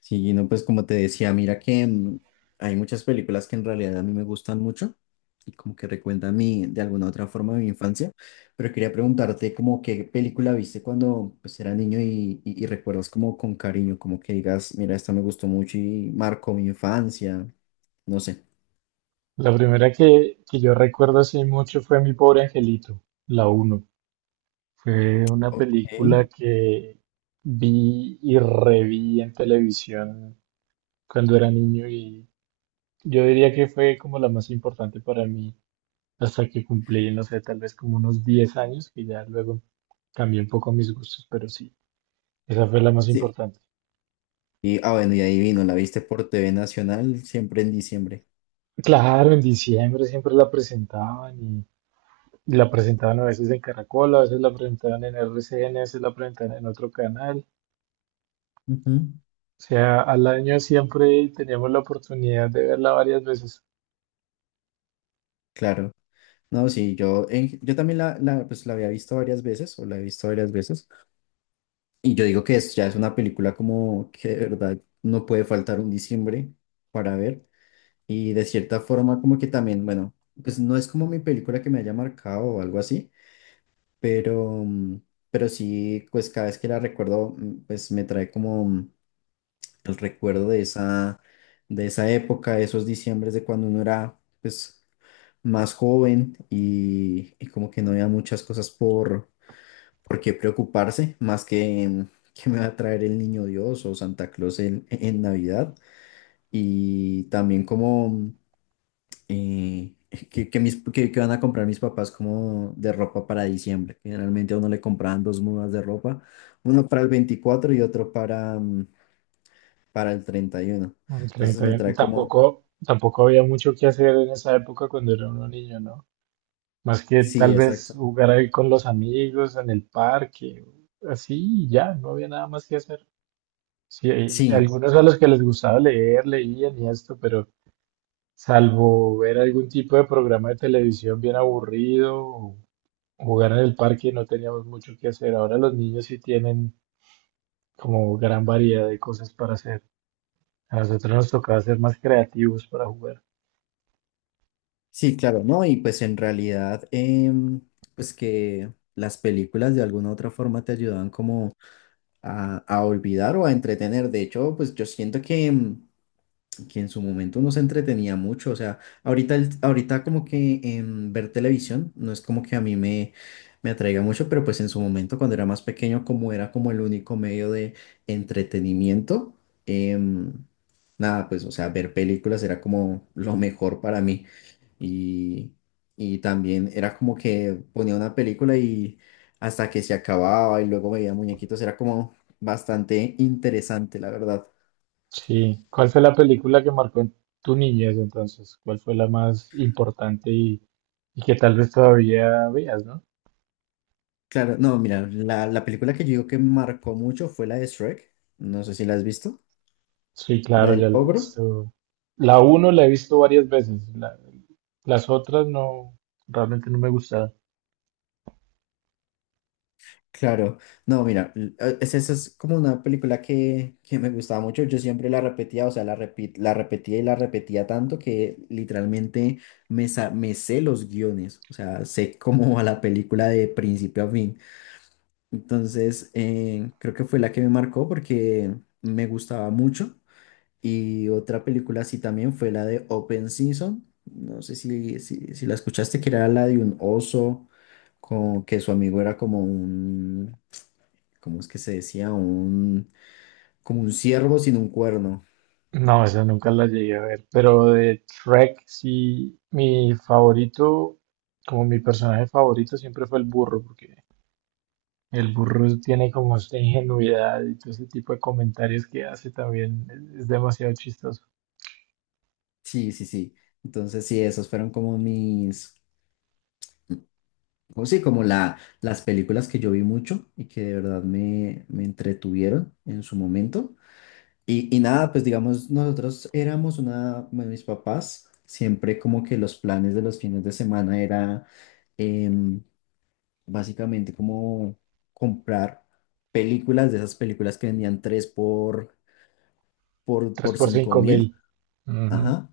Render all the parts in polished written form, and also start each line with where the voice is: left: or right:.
left: Sí, no, pues como te decía, mira que hay muchas películas que en realidad a mí me gustan mucho y como que recuentan de alguna otra forma mi infancia, pero quería preguntarte como qué película viste cuando pues era niño y recuerdas como con cariño, como que digas, mira, esta me gustó mucho y marcó mi infancia, no sé.
right: La primera que yo recuerdo hace mucho fue Mi pobre angelito, la uno. Fue una
left: Ok,
right: película que vi y reví en televisión cuando era niño y yo diría que fue como la más importante para mí hasta que cumplí, no sé, tal vez como unos 10 años, que ya luego cambié un poco mis gustos, pero sí, esa fue la más
left: sí.
right: importante.
left: Y, bueno, y ahí vino, la viste por TV Nacional siempre en diciembre.
right: Claro, en diciembre siempre la presentaban y la presentaban a veces en Caracol, a veces la presentaban en RCN, a veces la presentaban en otro canal.
left: Ujú.
right: Sea, al año siempre teníamos la oportunidad de verla varias veces.
left: Claro. No, sí, yo también pues, la había visto varias veces, o la he visto varias veces. Y yo digo que es, ya es una película como que de verdad no puede faltar un diciembre para ver. Y de cierta forma como que también, bueno, pues no es como mi película que me haya marcado o algo así, pero, mm, pero sí, pues cada vez que la recuerdo, pues me trae como el recuerdo de esa época, de esos diciembres de cuando uno era pues más joven y como que no había muchas cosas por. ¿Por qué preocuparse más que me va a traer el niño Dios o Santa Claus en Navidad? Y también como eh, que van a comprar mis papás como de ropa para diciembre. Generalmente a uno le compraban dos mudas de ropa, uno para el 24 y otro para el 31.
right: En
left: Entonces me
right: 31. Y
left: trae como,
right: tampoco había mucho que hacer en esa época cuando era uno niño, ¿no? Más que
left: sí,
right: tal vez
left: exacto.
right: jugar ahí con los amigos en el parque, así, y ya, no había nada más que hacer. Sí, hay
left: Sí,
right: algunos a los que les gustaba leer, leían y esto, pero salvo ver algún tipo de programa de televisión bien aburrido o jugar en el parque, no teníamos mucho que hacer. Ahora los niños sí tienen como gran variedad de cosas para hacer. A nosotros nos tocaba ser más creativos para jugar.
left: sí, claro, ¿no? Y pues en realidad, pues que las películas de alguna u otra forma te ayudaban como a olvidar o a entretener. De hecho, pues yo siento que que en su momento nos entretenía mucho. O sea, ahorita como que ver televisión no es como que a me atraiga mucho, pero pues en su momento cuando era más pequeño, como era como el único medio de entretenimiento, em, nada, pues o sea, ver películas era como lo mejor para mí. Y, y también era como que ponía una película y hasta que se acababa y luego veía muñequitos, era como bastante interesante, la verdad.
right: Sí. ¿Cuál fue la película que marcó en tu niñez entonces? ¿Cuál fue la más importante y que tal vez todavía veas, no?
left: Claro, no, mira, la película que yo digo que me marcó mucho fue la de Shrek. No sé si la has visto.
right: Sí,
left: La
right: claro, ya
left: del
right: la he
left: ogro.
right: visto. La uno la he visto varias veces. Las otras no, realmente no me gustaron.
left: Claro, no, mira, esa es como una película que me gustaba mucho. Yo siempre la repetía, o sea, la repetía y la repetía tanto que literalmente me sé los guiones. O sea, sé cómo va la película de principio a fin. Entonces, creo que fue la que me marcó porque me gustaba mucho. Y otra película así también fue la de Open Season. No sé si la escuchaste, que era la de un oso, que su amigo era como un, ¿cómo es que se decía? Un, como un ciervo sin un cuerno.
right: No, esa nunca la llegué a ver. Pero de Shrek, sí, mi favorito, como mi personaje favorito siempre fue el burro, porque el burro tiene como esta ingenuidad y todo ese tipo de comentarios que hace también es demasiado chistoso.
left: Sí, sí, sí. Entonces sí, esas fueron como mis, como sí, como las películas que yo vi mucho y que de verdad me entretuvieron en su momento. Y nada, pues digamos, nosotros éramos una, bueno, mis papás, siempre como que los planes de los fines de semana era em, básicamente como comprar películas de esas películas que vendían tres
right: 3
left: por
right: por
left: cinco
right: cinco
left: mil,
right: mil. Ujú.
left: ajá,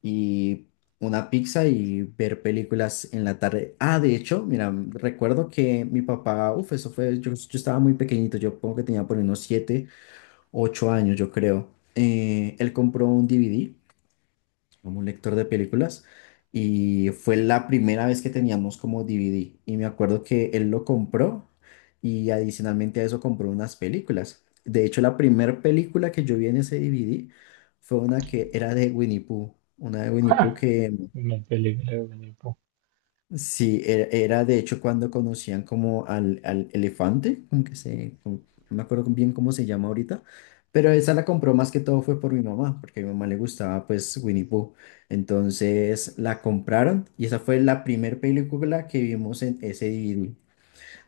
left: y una pizza y ver películas en la tarde. Ah, de hecho, mira, recuerdo que mi papá, uff, eso fue, yo estaba muy pequeñito, yo pongo que tenía por ahí unos 7 8 años, yo creo. Él compró un DVD como un lector de películas y fue la primera vez que teníamos como DVD y me acuerdo que él lo compró y adicionalmente a eso compró unas películas. De hecho, la primera película que yo vi en ese DVD fue una que era de Winnie Pooh, una de Winnie Pooh que.
right: Una película de Menipo.
left: Sí, era, era de hecho cuando conocían como al elefante, como que se, como- no me acuerdo bien cómo se llama ahorita, pero esa la compró más que todo fue por mi mamá, porque a mi mamá le gustaba pues Winnie Pooh. Entonces la compraron y esa fue la primer película que vimos en ese DVD.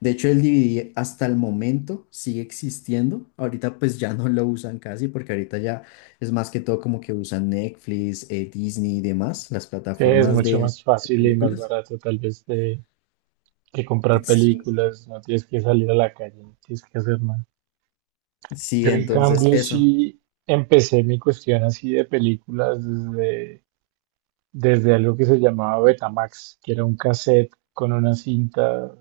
left: De hecho el DVD hasta el momento sigue existiendo, ahorita pues ya no lo usan casi porque ahorita ya es más que todo como que usan Netflix, Disney y demás, las
right: Sí, es
left: plataformas
right: mucho más
left: de
right: fácil y más
left: películas.
right: barato tal vez que comprar
left: Sí,
right: películas. No tienes que salir a la calle, no tienes que hacer nada.
left: sí,
right: Yo en
left: entonces
right: cambio
left: eso.
right: sí empecé mi cuestión así de películas desde algo que se llamaba Betamax, que era un cassette con una cinta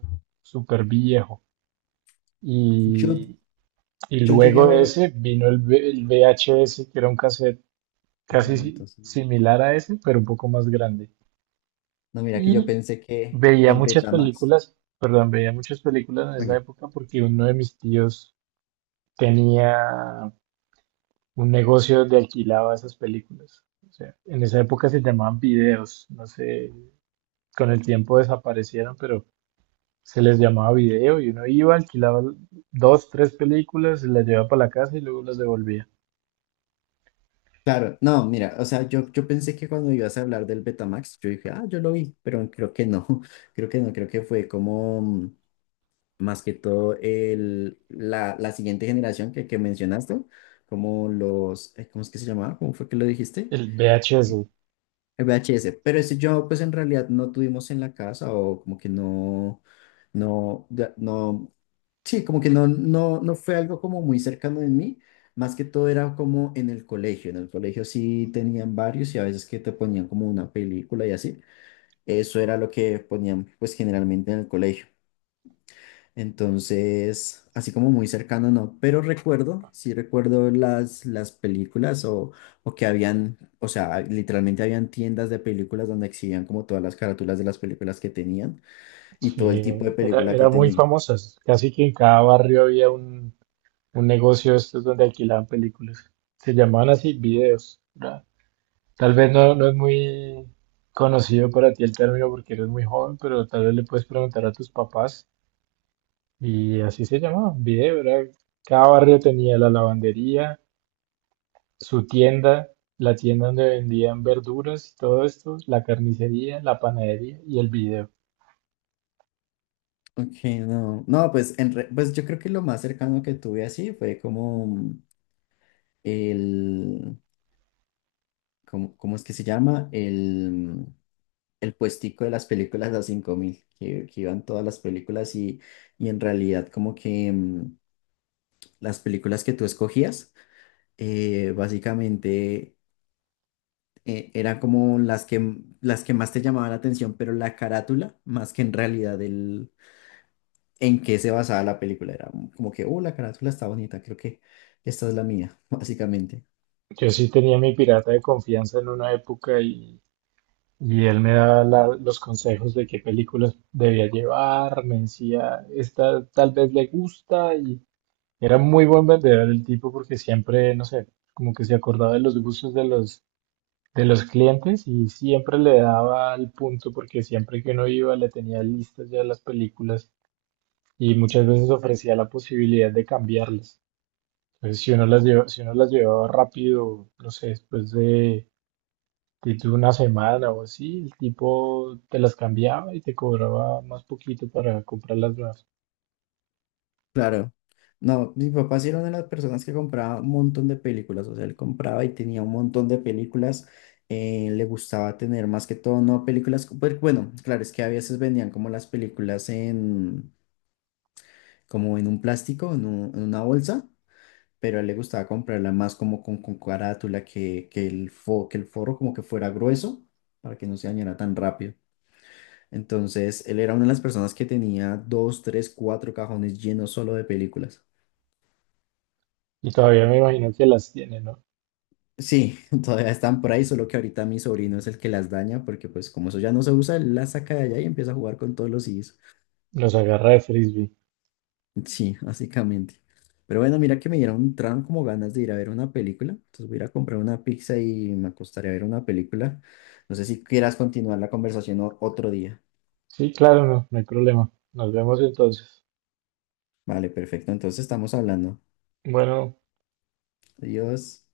right: súper viejo.
left: Yo,
right: Y, y
left: yo llegué a
right: luego de
left: ver.
right: ese vino el VHS, que era un cassette
left: Ah,
right: casi
left: no, entonces.
right: similar a ese, pero un poco más grande.
left: No, mira que yo
right: Y
left: pensé que
right: veía
left: el
right: muchas
left: Betamax.
right: películas, perdón, veía muchas películas en esa
left: Venga.
right: época porque uno de mis tíos tenía un negocio donde alquilaba esas películas. O sea, en esa época se llamaban videos, no sé, con el tiempo desaparecieron, pero se les llamaba video y uno iba, alquilaba dos, tres películas, se las llevaba para la casa y luego las devolvía.
left: Claro, no, mira, o sea, yo pensé que cuando ibas a hablar del Betamax, yo dije, ah, yo lo vi, pero creo que no, creo que no, creo que fue como más que todo la siguiente generación que mencionaste, como los, ¿cómo es que se llamaba? ¿Cómo fue que lo dijiste?
right: El VHS,
left: El VHS, pero ese yo pues en realidad no tuvimos en la casa o como que no, no. Sí, como que no fue algo como muy cercano en mí, más que todo era como en el colegio. En el colegio sí tenían varios y a veces que te ponían como una película y así. Eso era lo que ponían pues generalmente en el colegio. Entonces, así como muy cercano no, pero recuerdo, sí recuerdo las películas o que habían, o sea, literalmente habían tiendas de películas donde exhibían como todas las carátulas de las películas que tenían y todo
right: sí,
left: el tipo de
right: era,
left: película que
right: era muy
left: tenían.
right: famoso. Casi que en cada barrio había un negocio de estos donde alquilaban películas. Se llamaban así videos. ¿Verdad? Tal vez no, no es muy conocido para ti el término porque eres muy joven, pero tal vez le puedes preguntar a tus papás. Y así se llamaba, video, ¿verdad? Cada barrio tenía la lavandería, su tienda, la tienda donde vendían verduras y todo esto, la carnicería, la panadería y el video.
left: Ok, no. No, pues, pues yo creo que lo más cercano que tuve así fue como el, como, ¿cómo es que se llama? El puestico de las películas a 5000 que iban todas las películas y en realidad como que las películas que tú escogías, básicamente eran como las las que más te llamaban la atención, pero la carátula, más que en realidad en qué se basaba la película. Era como que, oh, la carátula está bonita, creo que esta es la mía, básicamente.
right: Yo sí tenía mi pirata de confianza en una época y él me daba los consejos de qué películas debía llevar, me decía, esta tal vez le gusta y era muy buen vendedor el tipo porque siempre, no sé, como que se acordaba de los gustos de los clientes y siempre le daba al punto porque siempre que uno iba le tenía listas ya las películas y muchas veces ofrecía la posibilidad de cambiarlas. Entonces, si uno las llevaba rápido, no sé, después de... Y tú una semana o así, el tipo te las cambiaba y te cobraba más poquito para comprar las nuevas.
left: Claro. No, mi papá sí era una de las personas que compraba un montón de películas, o sea, él compraba y tenía un montón de películas, le gustaba tener más que todo, no películas, pues, bueno, claro, es que a veces vendían como las películas en, como en un plástico, en una bolsa, pero a él le gustaba comprarla más como con carátula, que el que el forro como que fuera grueso, para que no se dañara tan rápido. Entonces, él era una de las personas que tenía dos, tres, cuatro cajones llenos solo de películas.
right: Y todavía me imagino que las tiene, ¿no?
left: Sí, todavía están por ahí, solo que ahorita mi sobrino es el que las daña, porque pues como eso ya no se usa, él las saca de allá y empieza a jugar con todos los CDs.
right: Los agarra de frisbee.
left: Sí, básicamente. Pero bueno, mira que me dieron, entraron como ganas de ir a ver una película. Entonces voy a ir a comprar una pizza y me acostaré a ver una película. No sé si quieras continuar la conversación o- otro día.
right: Sí, claro, no, no hay problema. Nos vemos entonces.
left: Vale, perfecto. Entonces estamos hablando.
right: Bueno.
left: Adiós.